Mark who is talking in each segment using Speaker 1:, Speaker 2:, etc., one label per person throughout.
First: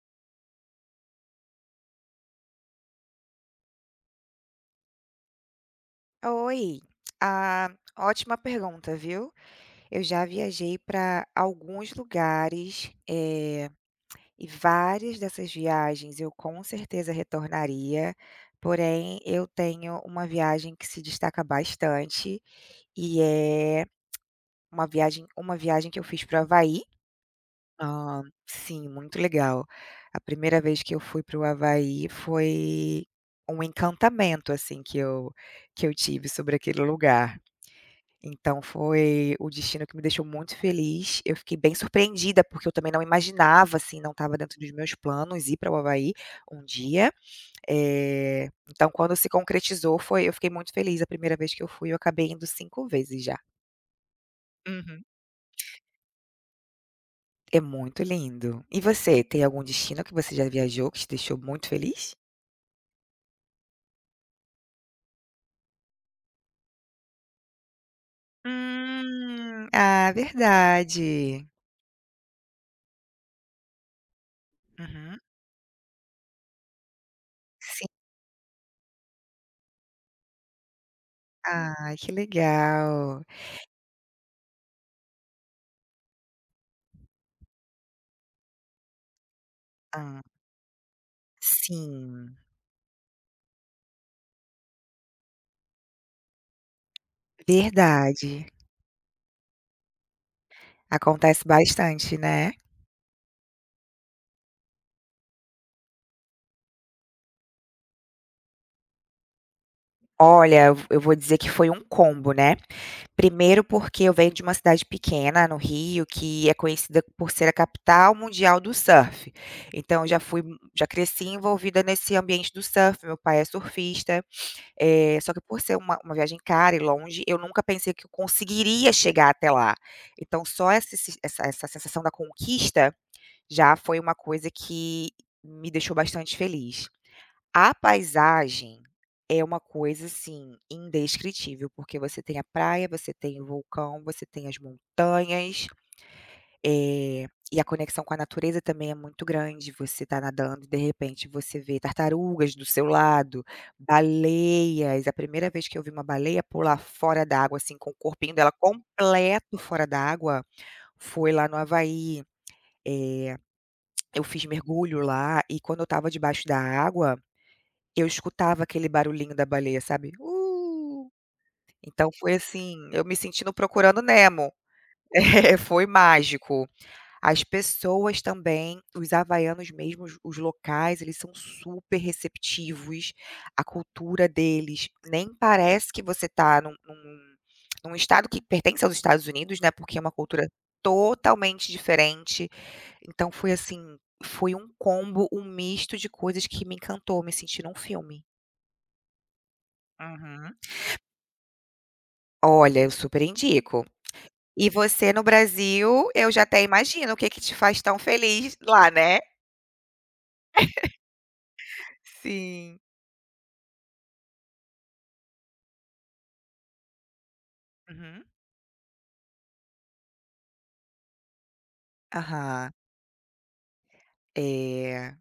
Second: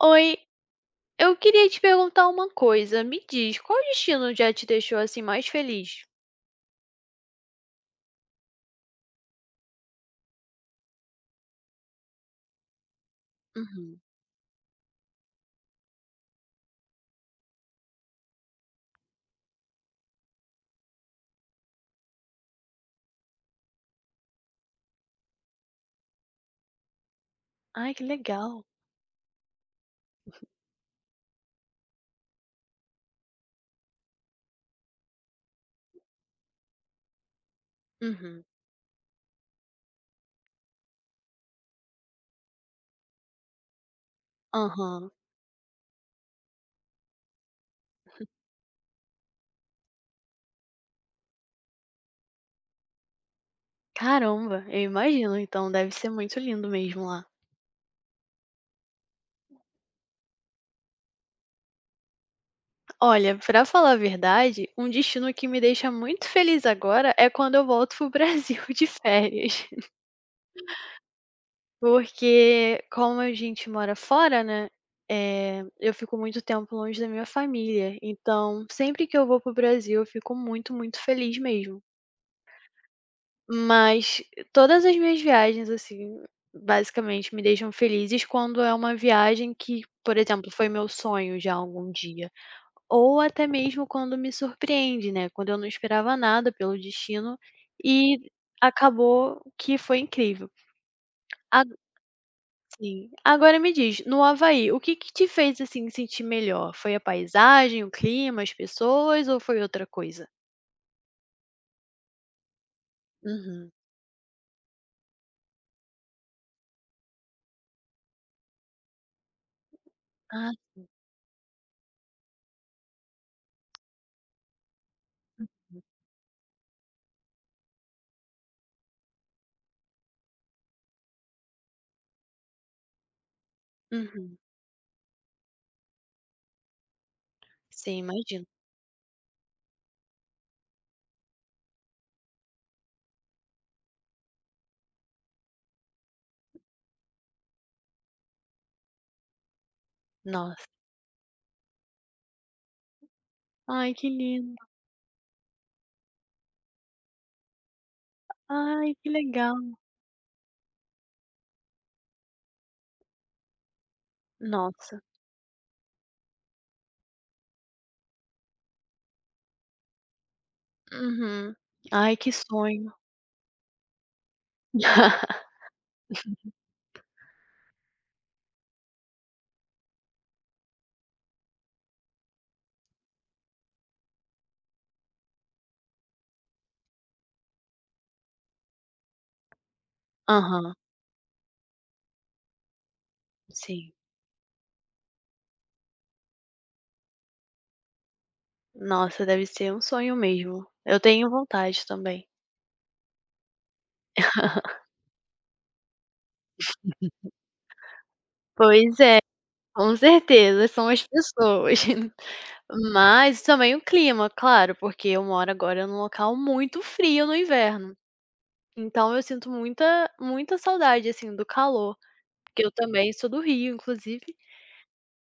Speaker 1: Oi, eu queria te perguntar uma coisa. Me diz, qual destino já te deixou assim mais feliz?
Speaker 2: Oi, ah, ótima pergunta, viu. Eu já viajei para alguns lugares,
Speaker 1: Uhum.
Speaker 2: e várias dessas viagens eu com certeza retornaria, porém eu tenho uma viagem que se destaca bastante, e é uma viagem que eu fiz para o Havaí.
Speaker 1: Ai, que
Speaker 2: Hã,
Speaker 1: legal.
Speaker 2: sim, muito legal. A primeira vez que eu fui para o Havaí foi um encantamento, assim, que eu tive sobre aquele lugar.
Speaker 1: Uhum.
Speaker 2: Então foi o destino que me deixou muito feliz. Eu fiquei bem surpreendida, porque eu também não imaginava, assim, não estava dentro dos meus
Speaker 1: Aham.
Speaker 2: planos ir para o Havaí um dia. Então quando se concretizou foi eu fiquei muito feliz. A primeira vez que eu fui, eu acabei indo cinco vezes já.
Speaker 1: Caramba, eu
Speaker 2: Uhum.
Speaker 1: imagino, então deve ser muito lindo mesmo lá.
Speaker 2: É muito lindo. E você, tem algum destino que você já viajou que te deixou muito feliz?
Speaker 1: Olha, pra falar a verdade, um destino que me deixa muito feliz agora é quando eu volto pro Brasil de férias.
Speaker 2: Verdade.
Speaker 1: Porque como a gente mora fora, né?
Speaker 2: Uhum.
Speaker 1: Eu fico muito tempo longe da minha
Speaker 2: Sim.
Speaker 1: família. Então, sempre que eu vou pro Brasil, eu fico muito, muito feliz mesmo.
Speaker 2: Ah, que legal.
Speaker 1: Mas todas as minhas viagens, assim, basicamente me deixam felizes quando é uma viagem que, por
Speaker 2: Hã,
Speaker 1: exemplo, foi meu sonho já algum dia.
Speaker 2: sim,
Speaker 1: Ou até mesmo quando me surpreende, né, quando eu não esperava nada pelo destino e
Speaker 2: verdade.
Speaker 1: acabou que foi incrível.
Speaker 2: Acontece
Speaker 1: A
Speaker 2: bastante, né.
Speaker 1: sim. Agora me diz, no Havaí, o que que te fez, assim, sentir melhor? Foi a paisagem, o clima, as pessoas ou foi outra coisa?
Speaker 2: Olha, eu vou dizer que foi um combo, né. Primeiro
Speaker 1: Uhum.
Speaker 2: porque eu venho de uma cidade pequena no Rio, que é conhecida por ser a capital mundial do surf. Então eu já fui
Speaker 1: Ah,
Speaker 2: já cresci envolvida nesse ambiente do surf, meu pai é surfista, só que por ser
Speaker 1: sim.
Speaker 2: uma viagem cara e longe, eu nunca pensei que eu conseguiria chegar até lá. Então só essa se essa essa sensação da conquista já foi uma
Speaker 1: Uhum.
Speaker 2: coisa que me deixou bastante feliz. A
Speaker 1: Sim, imagino.
Speaker 2: paisagem é uma coisa, assim, indescritível, porque você tem a praia, você tem o vulcão, você tem as montanhas, eh, e a conexão com a natureza também é muito grande. Você está nadando
Speaker 1: Nossa.
Speaker 2: e de repente você vê tartarugas do seu lado,
Speaker 1: Ai, que lindo.
Speaker 2: baleias. A primeira vez que eu vi uma baleia pular fora d'água, assim, com o corpinho dela
Speaker 1: Ai, que legal.
Speaker 2: completo fora d'água, foi lá no Havaí. Eh, eu fiz mergulho
Speaker 1: Nossa.
Speaker 2: lá e quando eu estava debaixo da água eu escutava aquele barulhinho da baleia, sabe?
Speaker 1: Uhum.
Speaker 2: Então
Speaker 1: Ai, que
Speaker 2: foi assim,
Speaker 1: sonho.
Speaker 2: eu me sentindo Procurando Nemo. É, foi mágico. As pessoas também, os havaianos mesmo, os locais, eles são super receptivos, a cultura deles nem parece que você tá num estado que pertence aos Estados Unidos, né, porque é uma cultura
Speaker 1: Aham,
Speaker 2: totalmente diferente. Então foi
Speaker 1: sim.
Speaker 2: assim, foi um combo, um misto de coisas que me encantou, me senti num filme.
Speaker 1: Nossa, deve ser um sonho
Speaker 2: Uhum.
Speaker 1: mesmo. Eu tenho vontade também.
Speaker 2: Olha, eu super indico. E você no Brasil, eu já até imagino o que que te faz tão feliz lá,
Speaker 1: Pois é,
Speaker 2: né?
Speaker 1: com certeza, são as pessoas.
Speaker 2: Sim.
Speaker 1: Mas também o clima, claro, porque eu moro agora num local muito frio no inverno.
Speaker 2: Uhum.
Speaker 1: Então eu sinto muita muita saudade, assim, do calor, porque eu
Speaker 2: Aham.
Speaker 1: também sou do Rio, inclusive,
Speaker 2: É,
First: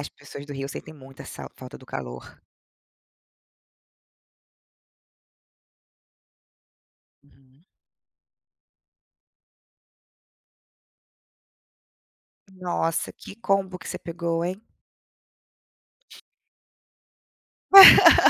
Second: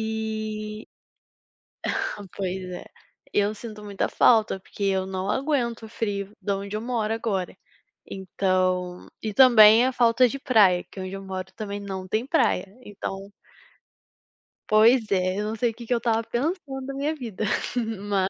Speaker 2: as pessoas do Rio sentem muita sa falta do
Speaker 1: Ah,
Speaker 2: calor.
Speaker 1: pois é. Eu sinto muita falta, porque eu não aguento o frio de onde eu moro agora.
Speaker 2: Uhum.
Speaker 1: Então e também a falta de praia, que onde eu moro também não tem praia.
Speaker 2: Nossa,
Speaker 1: Então
Speaker 2: que combo que você pegou, hein?
Speaker 1: pois é, eu não sei o que que eu estava pensando na minha vida. Ma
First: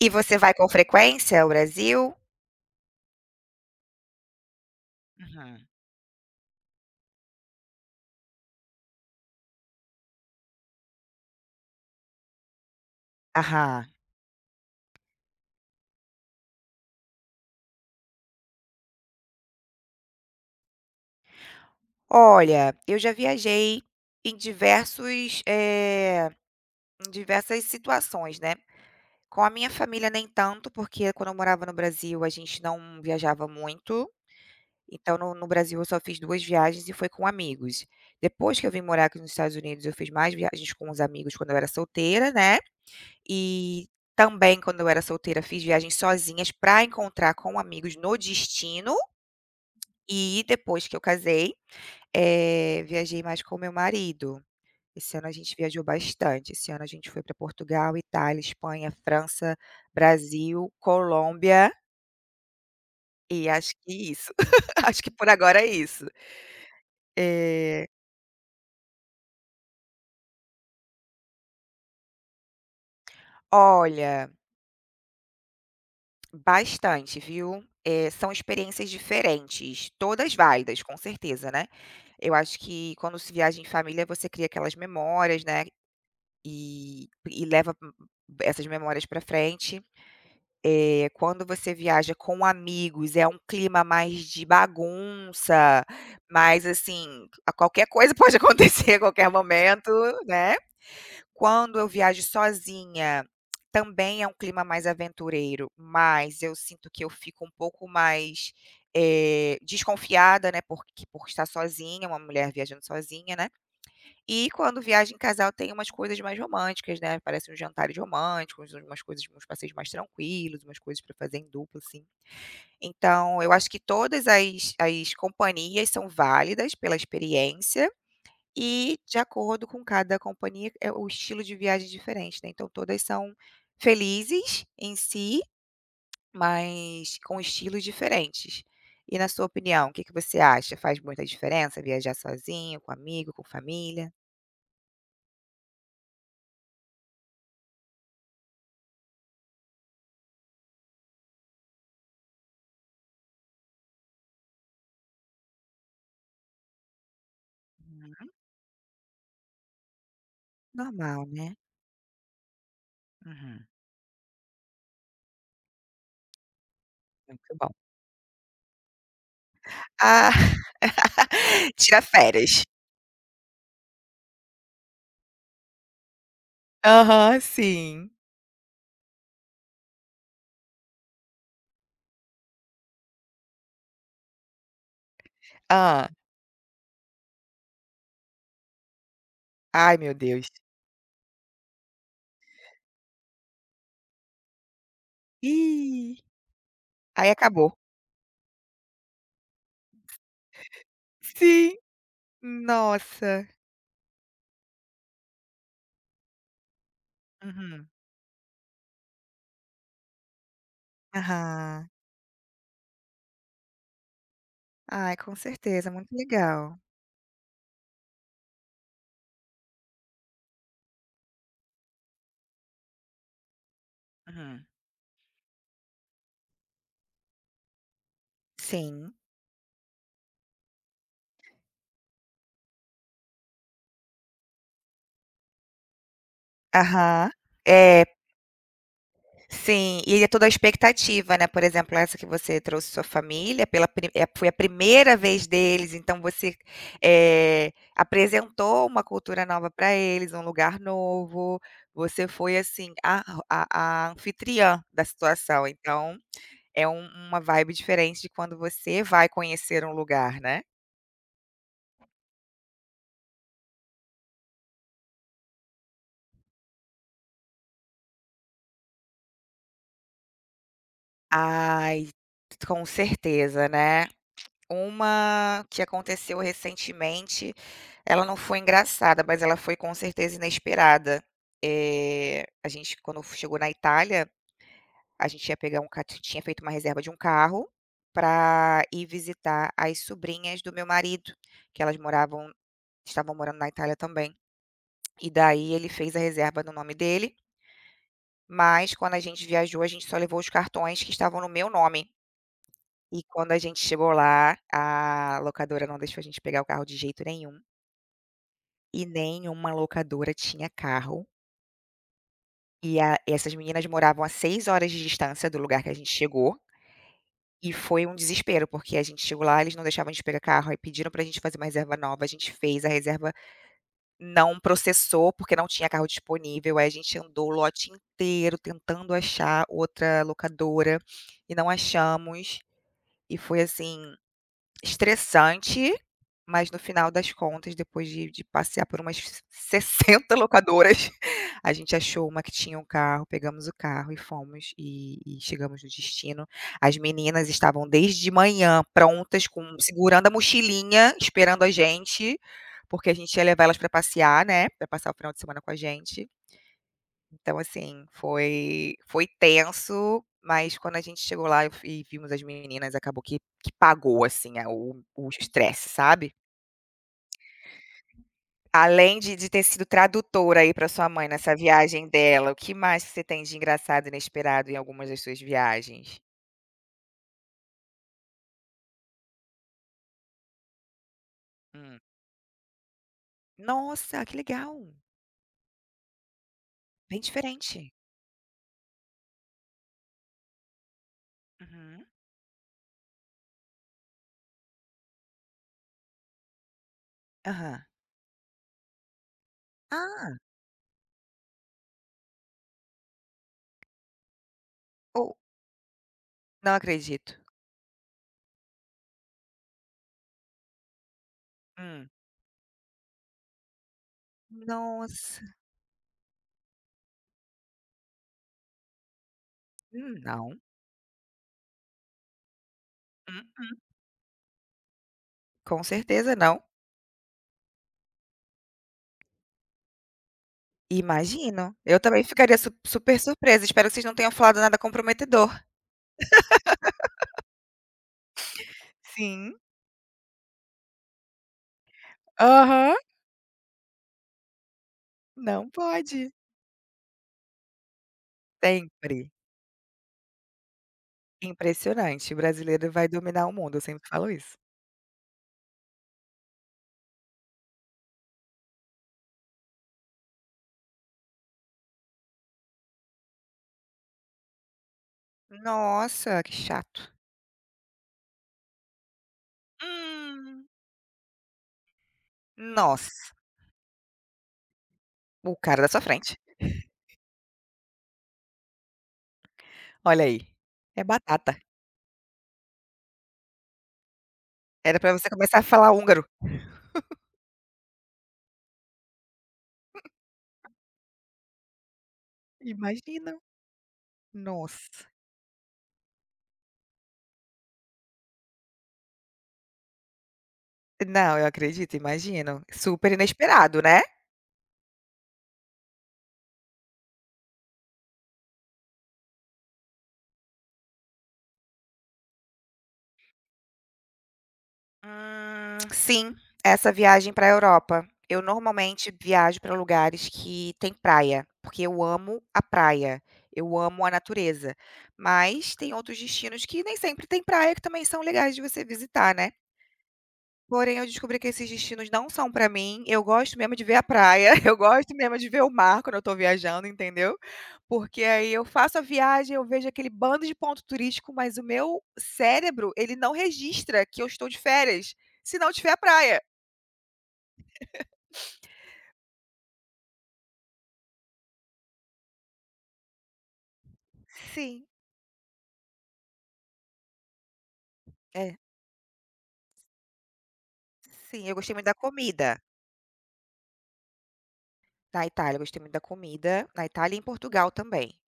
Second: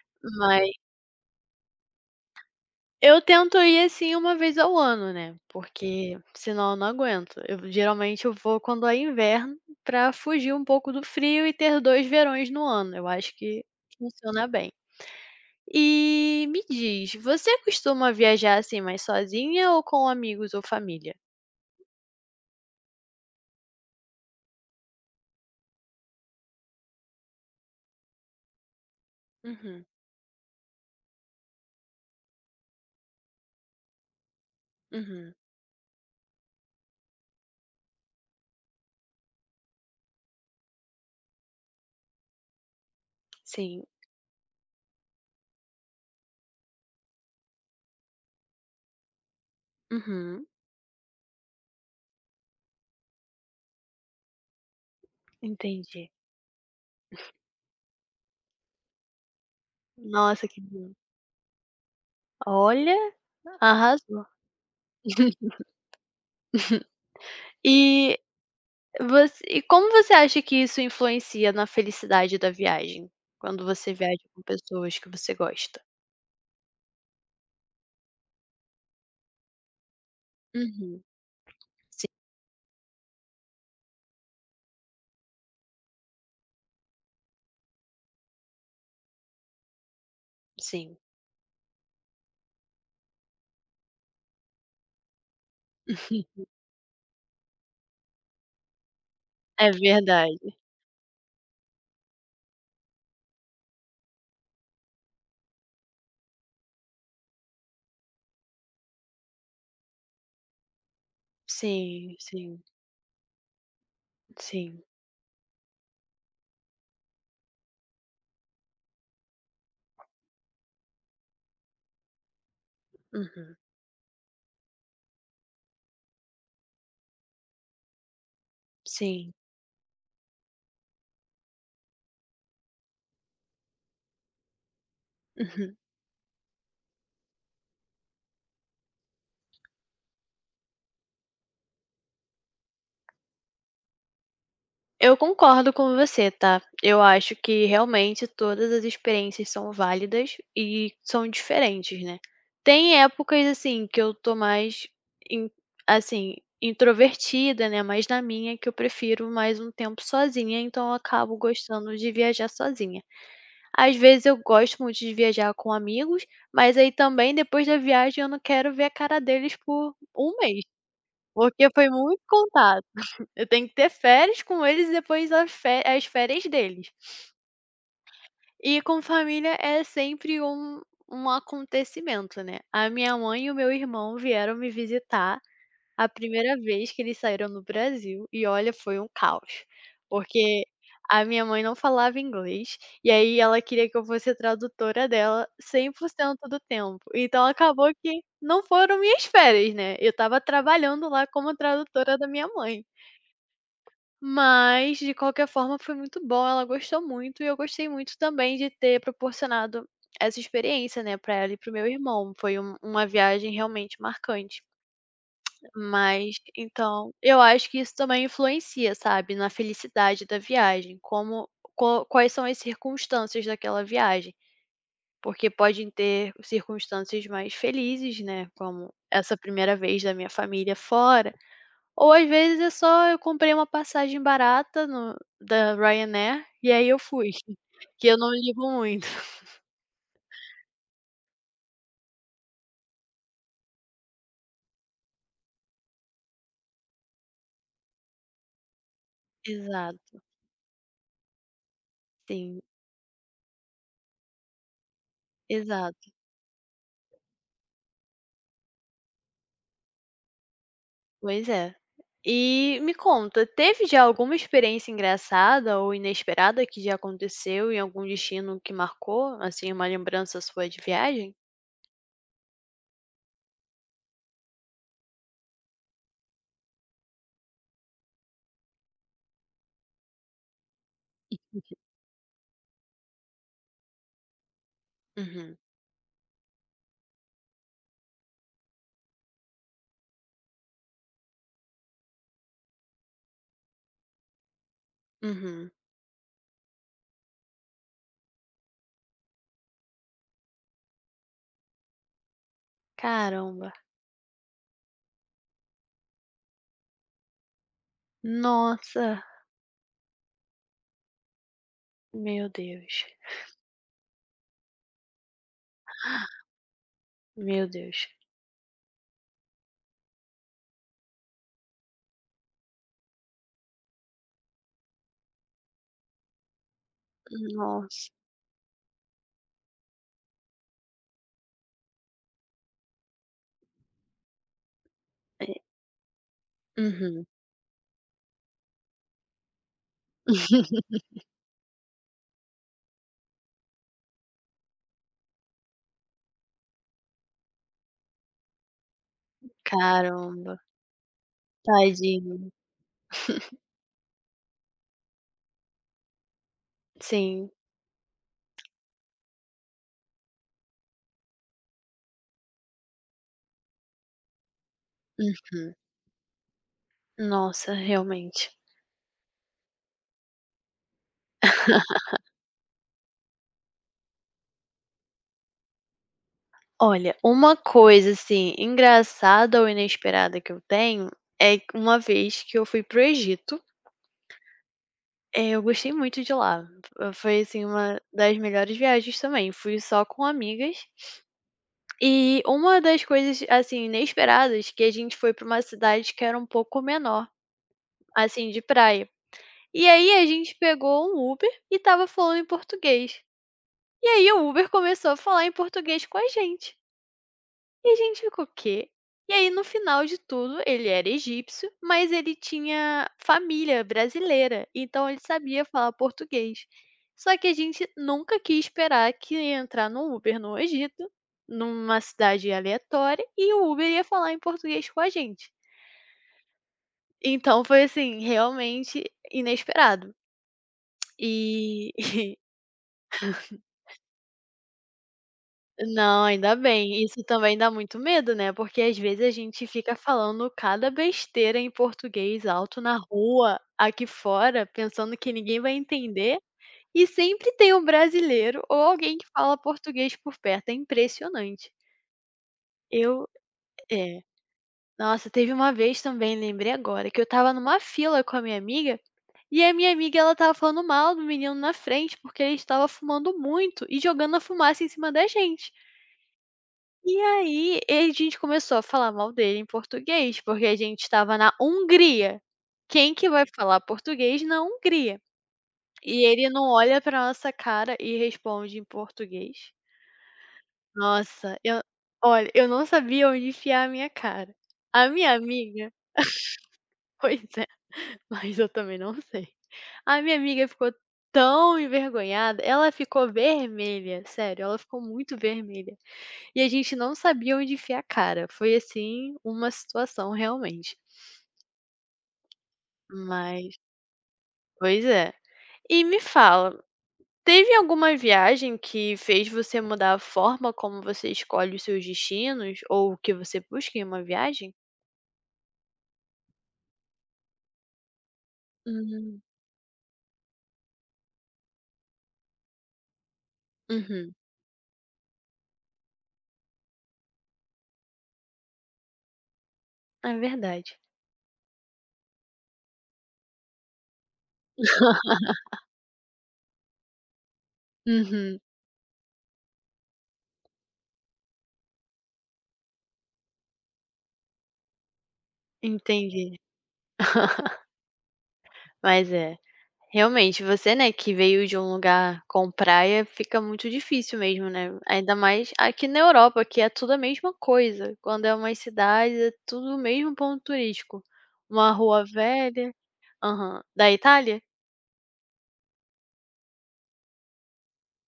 Speaker 2: E você vai
Speaker 1: mas
Speaker 2: com frequência ao Brasil?
Speaker 1: eu tento ir, assim, uma vez ao ano, né,
Speaker 2: Uhum.
Speaker 1: porque senão eu não aguento. Eu geralmente eu vou quando é inverno pra fugir um pouco do frio e ter 2 verões no ano. Eu acho que
Speaker 2: Aham.
Speaker 1: funciona bem. E me diz, você costuma viajar, assim, mais sozinha ou com amigos ou família?
Speaker 2: Olha, eu já viajei em diversos, eh, em diversas situações, né? Com a minha
Speaker 1: Uhum,
Speaker 2: família nem tanto, porque quando eu morava no Brasil a gente não viajava muito, então no
Speaker 1: uhum,
Speaker 2: no Brasil eu só fiz 2 viagens e foi com amigos. Depois que eu vim morar aqui nos Estados Unidos eu fiz mais viagens com os amigos quando eu era solteira, né,
Speaker 1: sim,
Speaker 2: e também quando eu era solteira fiz viagens sozinhas para encontrar com amigos no destino, e
Speaker 1: uhum,
Speaker 2: depois que eu casei, viajei mais com meu marido. Esse ano a gente viajou
Speaker 1: entendi.
Speaker 2: bastante. Esse ano a gente foi para Portugal, Itália, Espanha, França,
Speaker 1: Nossa, que
Speaker 2: Brasil,
Speaker 1: bom.
Speaker 2: Colômbia
Speaker 1: Olha,
Speaker 2: e acho que
Speaker 1: arrasou.
Speaker 2: isso. Acho que por agora é isso. Eh,
Speaker 1: E você e como você acha que isso influencia na felicidade da viagem? Quando você viaja
Speaker 2: Olha,
Speaker 1: com pessoas que você gosta?
Speaker 2: bastante, viu. São experiências diferentes, todas válidas, com
Speaker 1: Uhum,
Speaker 2: certeza, né.
Speaker 1: sim,
Speaker 2: Eu acho que quando se viaja em família, você cria aquelas memórias, né, e leva essas memórias para frente.
Speaker 1: sim.
Speaker 2: Quando você viaja com amigos, é um clima mais de bagunça, mas assim, a qualquer coisa pode acontecer a qualquer
Speaker 1: É
Speaker 2: momento,
Speaker 1: verdade.
Speaker 2: né. Quando eu viajo sozinha, também é um clima mais aventureiro, mas eu sinto que eu fico um pouco mais, desconfiada, né, porque por estar sozinha,
Speaker 1: Sim,
Speaker 2: uma mulher
Speaker 1: sim,
Speaker 2: viajando sozinha, né. E quando
Speaker 1: sim.
Speaker 2: viaja em casal tem umas coisas mais românticas, né, parece uns jantares românticos, umas coisas uns passeios mais tranquilos, umas coisas para fazer em dupla, assim. Então eu
Speaker 1: Uhum,
Speaker 2: acho que todas as companhias são válidas pela experiência e de
Speaker 1: sim.
Speaker 2: acordo com cada companhia é o estilo de viagem é diferente, né, então todas são felizes em si,
Speaker 1: Uhum.
Speaker 2: mas com estilos diferentes. E na sua opinião, o que que você acha? Faz muita diferença viajar sozinho, com amigo, com família?
Speaker 1: Eu concordo com você, tá? Eu acho que realmente todas as experiências são válidas e são diferentes, né? Tem épocas assim que eu tô mais in- assim, introvertida, né, mais na
Speaker 2: Hum,
Speaker 1: minha que eu prefiro mais um tempo sozinha, então eu
Speaker 2: Normal,
Speaker 1: acabo
Speaker 2: né?
Speaker 1: gostando de viajar sozinha.
Speaker 2: Uhum.
Speaker 1: Às vezes eu gosto muito de viajar com amigos, mas aí também
Speaker 2: Muito
Speaker 1: depois
Speaker 2: bom.
Speaker 1: da viagem eu não quero ver a cara deles por
Speaker 2: Ah,
Speaker 1: um mês, porque foi
Speaker 2: tira
Speaker 1: muito
Speaker 2: férias.
Speaker 1: contado. Eu tenho que ter férias com eles e depois as fé as férias deles.
Speaker 2: Aham, sim.
Speaker 1: E com família é sempre um acontecimento, né. A minha mãe e o meu irmão vieram me visitar a
Speaker 2: ah
Speaker 1: primeira vez que eles saíram do Brasil e olha, foi um caos,
Speaker 2: Ai, meu Deus.
Speaker 1: porque a minha mãe não falava inglês, e aí ela queria que eu fosse tradutora dela
Speaker 2: Ih,
Speaker 1: 100% do tempo,
Speaker 2: aí
Speaker 1: então
Speaker 2: acabou.
Speaker 1: acabou que não foram minhas férias, né, eu estava trabalhando lá como
Speaker 2: Sim.
Speaker 1: tradutora da minha mãe.
Speaker 2: Nossa.
Speaker 1: Mas, de qualquer forma, foi muito bom, ela gostou muito e eu gostei
Speaker 2: Uhum.
Speaker 1: muito também de ter proporcionado essa experiência, né, pra ela e para o meu
Speaker 2: Aham.
Speaker 1: irmão. Foi uma viagem realmente marcante.
Speaker 2: Ai, com certeza, muito
Speaker 1: Mas
Speaker 2: legal.
Speaker 1: então, eu acho que isso também influencia, sabe, na felicidade da viagem, como quais são as circunstâncias daquela viagem.
Speaker 2: Uhum.
Speaker 1: Porque podem ter circunstâncias mais felizes, né, como
Speaker 2: Sim.
Speaker 1: essa primeira vez da minha família fora ou às vezes é só eu comprei uma passagem barata no da Ryanair, e aí eu fui,
Speaker 2: Aham. É.
Speaker 1: que eu não ligo muito.
Speaker 2: Sim, e é toda a expectativa, né, por exemplo, essa que você trouxe sua família foi a primeira vez deles, então você, apresentou uma cultura nova para
Speaker 1: Exato,
Speaker 2: eles, um lugar novo, você foi,
Speaker 1: sim,
Speaker 2: assim, a a anfitriã da situação,
Speaker 1: exato.
Speaker 2: então é uma vibe diferente de quando você vai conhecer um lugar, né.
Speaker 1: Pois é. E me conta, teve já alguma experiência engraçada ou inesperada que já aconteceu em algum destino que marcou, assim, uma lembrança sua de viagem?
Speaker 2: Ai, com certeza, né. Uma que aconteceu recentemente, ela não foi engraçada, mas ela foi com certeza inesperada. A gente quando chegou na Itália, a gente
Speaker 1: Uhum,
Speaker 2: ia pegar um ca tinha feito uma reserva de um carro para ir visitar as sobrinhas do meu marido, que elas moravam estavam morando na Itália também. E
Speaker 1: uhum.
Speaker 2: daí ele fez a reserva no nome dele, mas quando a gente viajou, a gente só levou os cartões que estavam no meu nome. E quando a
Speaker 1: Caramba.
Speaker 2: gente chegou lá, a locadora não deixou a gente pegar o carro de jeito nenhum.
Speaker 1: Nossa,
Speaker 2: E nenhuma locadora tinha carro,
Speaker 1: meu
Speaker 2: e
Speaker 1: Deus.
Speaker 2: a essas meninas moravam a 6 horas de distância do lugar que a gente chegou,
Speaker 1: Meu
Speaker 2: e foi
Speaker 1: Deus.
Speaker 2: um desespero, porque a gente chegou lá, eles não deixavam a gente pegar carro, aí pediram pra gente fazer uma reserva nova, a gente fez, a reserva não processou, porque não tinha carro disponível, aí a gente andou o lote
Speaker 1: Nossa,
Speaker 2: inteiro tentando achar outra locadora, e não achamos, e foi assim
Speaker 1: é.
Speaker 2: estressante, mas no final
Speaker 1: Uhum.
Speaker 2: das contas, depois de passear por umas 60 locadoras, a gente achou uma que tinha um carro, pegamos o carro e fomos e chegamos no destino. As meninas estavam desde de manhã prontas com segurando a
Speaker 1: Caramba.
Speaker 2: mochilinha, esperando a gente,
Speaker 1: Tadinho.
Speaker 2: porque a gente ia levar elas para passear, né, para passar o final de semana com a gente.
Speaker 1: Sim.
Speaker 2: Então assim, foi tenso, mas quando a gente chegou lá eu e vimos as meninas, acabou que pagou assim a o
Speaker 1: Uhum.
Speaker 2: estresse, sabe.
Speaker 1: Nossa, realmente.
Speaker 2: Além de ter sido tradutora aí para sua mãe nessa viagem dela, o que mais que você tem de engraçado e inesperado em algumas das suas viagens?
Speaker 1: Olha, uma coisa, assim, engraçada ou inesperada que eu tenho, é que uma
Speaker 2: Hum.
Speaker 1: vez que eu fui pro Egito,
Speaker 2: Nossa, que legal.
Speaker 1: eu gostei muito de lá.
Speaker 2: Bem
Speaker 1: F foi, assim,
Speaker 2: diferente.
Speaker 1: uma das melhores viagens também, fui só com amigas.
Speaker 2: Uhum.
Speaker 1: E uma das coisas, assim, inesperadas, que a gente foi para uma cidade que era um pouco menor,
Speaker 2: Aham.
Speaker 1: assim, de praia. E aí a
Speaker 2: Ah,
Speaker 1: gente pegou um Uber e estava falando em português. E aí o Uber começou a
Speaker 2: ou
Speaker 1: falar em português com a
Speaker 2: não
Speaker 1: gente.
Speaker 2: acredito.
Speaker 1: E a gente ficou: "Quê?". E aí no final de tudo, ele era egípcio,
Speaker 2: Hum.
Speaker 1: mas ele tinha família brasileira, então ele
Speaker 2: Nossa.
Speaker 1: sabia falar português. Só que a gente nunca quis esperar que ia entrar no Uber no
Speaker 2: Não,
Speaker 1: Egito, numa cidade aleatória, e o
Speaker 2: mm-mm,
Speaker 1: Uber ia falar em português com a gente.
Speaker 2: com certeza não.
Speaker 1: Então foi, assim, realmente inesperado. E
Speaker 2: Imagino. Eu também ficaria su super surpresa, espero que vocês não tenham falado nada comprometedor.
Speaker 1: Não, ainda bem. Isso também dá muito medo, né, porque às vezes a
Speaker 2: Sim.
Speaker 1: gente fica falando cada besteira em português alto na
Speaker 2: Aham.
Speaker 1: rua, aqui fora, pensando que ninguém
Speaker 2: Não
Speaker 1: vai
Speaker 2: pode.
Speaker 1: entender, e sempre tem um brasileiro ou alguém que
Speaker 2: Sempre.
Speaker 1: fala português por perto, é impressionante.
Speaker 2: Impressionante, o brasileiro vai
Speaker 1: Eu
Speaker 2: dominar o mundo, eu sempre
Speaker 1: é.
Speaker 2: falo isso.
Speaker 1: Nossa, teve uma vez também, lembrei agora, que eu estava numa fila com a minha amiga, e a minha amiga ela tava falando mal do menino na frente, porque ele estava fumando muito e jogando a fumaça em cima da gente.
Speaker 2: Nossa, que chato.
Speaker 1: E aí, e a gente começou a falar mal dele em português, porque
Speaker 2: Hum.
Speaker 1: a gente estava na Hungria. Quem que
Speaker 2: Nossa,
Speaker 1: vai falar português na Hungria?
Speaker 2: o cara da sua
Speaker 1: E
Speaker 2: frente.
Speaker 1: ele não olha pra nossa cara e responde em português.
Speaker 2: Olha aí, é
Speaker 1: Nossa,
Speaker 2: batata.
Speaker 1: eu olha, eu não sabia onde enfiar a minha cara.
Speaker 2: Era
Speaker 1: A
Speaker 2: pra você
Speaker 1: minha
Speaker 2: começar a
Speaker 1: amiga
Speaker 2: falar húngaro.
Speaker 1: pois é, mas eu também não sei. A minha amiga ficou tão envergonhada, ela ficou
Speaker 2: Imagina,
Speaker 1: vermelha, sério, ela ficou
Speaker 2: nossa.
Speaker 1: muito vermelha. E a gente não sabia onde enfiar a cara. Foi, assim, uma situação realmente.
Speaker 2: Não, eu acredito, imagino. Super
Speaker 1: Mas
Speaker 2: inesperado, né.
Speaker 1: pois é. E me fala, teve alguma viagem que fez você mudar a forma como você escolhe os seus destinos ou o que você busca em uma viagem?
Speaker 2: Ah. Sim, essa viagem para a Europa. Eu normalmente
Speaker 1: Hum.
Speaker 2: viajo para lugares que tem praia, porque eu amo a praia, eu amo a
Speaker 1: Uhum.
Speaker 2: natureza, mas tem outros destinos que nem sempre tem praia, que também são legais de você visitar, né.
Speaker 1: É verdade.
Speaker 2: Porém, eu descobri que esses destinos não são pra mim. Eu gosto mesmo de ver a praia, eu gosto mesmo de ver o mar quando eu tô viajando, entendeu. Porque aí
Speaker 1: Uhum.
Speaker 2: eu faço a viagem, eu vejo aquele bando de ponto turístico, mas o meu cérebro, ele não registra que eu estou de férias, se não tiver praia.
Speaker 1: Entendi. Mas é. Realmente, você, né, que veio de um lugar com praia, fica muito difícil mesmo,
Speaker 2: Sim,
Speaker 1: né? Ainda mais aqui na Europa, que é tudo a mesma coisa. Quando é
Speaker 2: é,
Speaker 1: uma cidade é tudo o mesmo ponto turístico.
Speaker 2: sim, eu gostei muito
Speaker 1: Uma
Speaker 2: da
Speaker 1: rua
Speaker 2: comida.
Speaker 1: velha. Aham. Da Itália?
Speaker 2: Da Itália, eu gostei muito da comida, na Itália e em Portugal também.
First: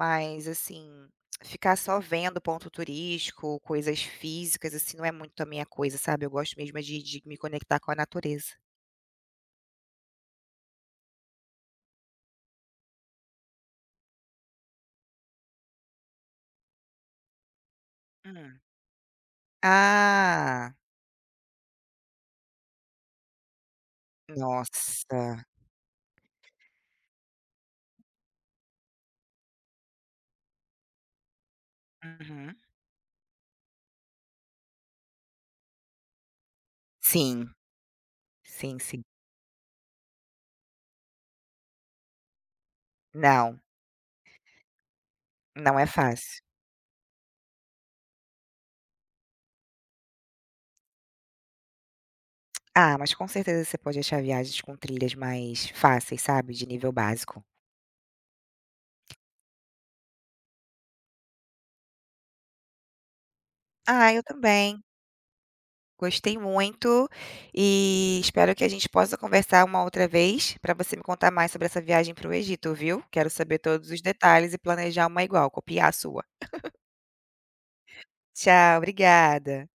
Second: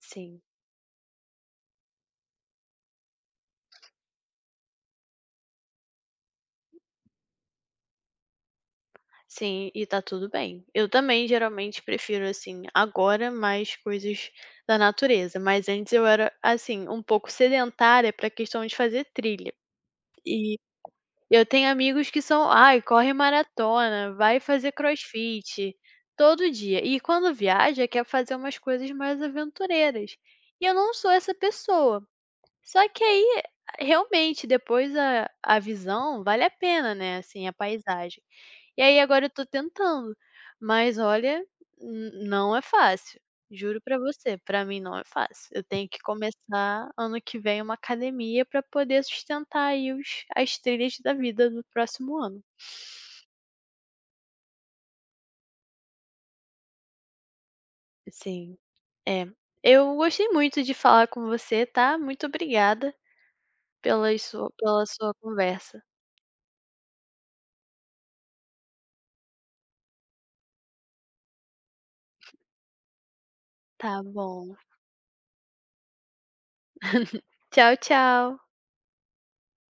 Speaker 1: Sim.
Speaker 2: assim, ficar só vendo ponto turístico, coisas físicas, assim, não é muito a minha coisa, sabe. Eu gosto mesmo é de me conectar com a natureza.
Speaker 1: Sim, e tá tudo bem. Eu também geralmente prefiro, assim, agora mais coisas da natureza. Mas antes eu era, assim, um pouco sedentária pra
Speaker 2: Hum.
Speaker 1: questão de fazer trilha.
Speaker 2: Ah,
Speaker 1: Eu tenho amigos que são, ai, corre maratona, vai fazer
Speaker 2: nossa.
Speaker 1: crossfit todo dia. E quando viaja, quer fazer umas coisas mais aventureiras. E eu não sou essa pessoa.
Speaker 2: Uhum.
Speaker 1: Só que aí, realmente, depois a visão vale a pena, né, assim, a
Speaker 2: Sim,
Speaker 1: paisagem.
Speaker 2: sim,
Speaker 1: E aí
Speaker 2: sim.
Speaker 1: agora eu tô tentando, mas olha, n não é fácil,
Speaker 2: Não,
Speaker 1: juro pra você, pra mim não é fácil. Eu
Speaker 2: não é
Speaker 1: tenho que
Speaker 2: fácil.
Speaker 1: começar ano que vem uma academia pra poder sustentar aí os as trilhas da vida do próximo ano.
Speaker 2: Ah, mas com certeza você pode achar viagens com trilhas mais fáceis, sabe, de nível básico.
Speaker 1: Assim, é. Eu gostei muito de falar com você, tá. Muito obrigada
Speaker 2: Ah,
Speaker 1: pela
Speaker 2: eu
Speaker 1: sua
Speaker 2: também.
Speaker 1: pela sua conversa.
Speaker 2: Gostei muito e espero que a gente possa conversar uma outra vez para você me contar mais sobre essa viagem para o Egito, viu? Quero saber todos
Speaker 1: Tá
Speaker 2: os detalhes
Speaker 1: bom.
Speaker 2: e planejar uma igual, copiar a sua.
Speaker 1: Tchau, tchau.
Speaker 2: Tchau, obrigada.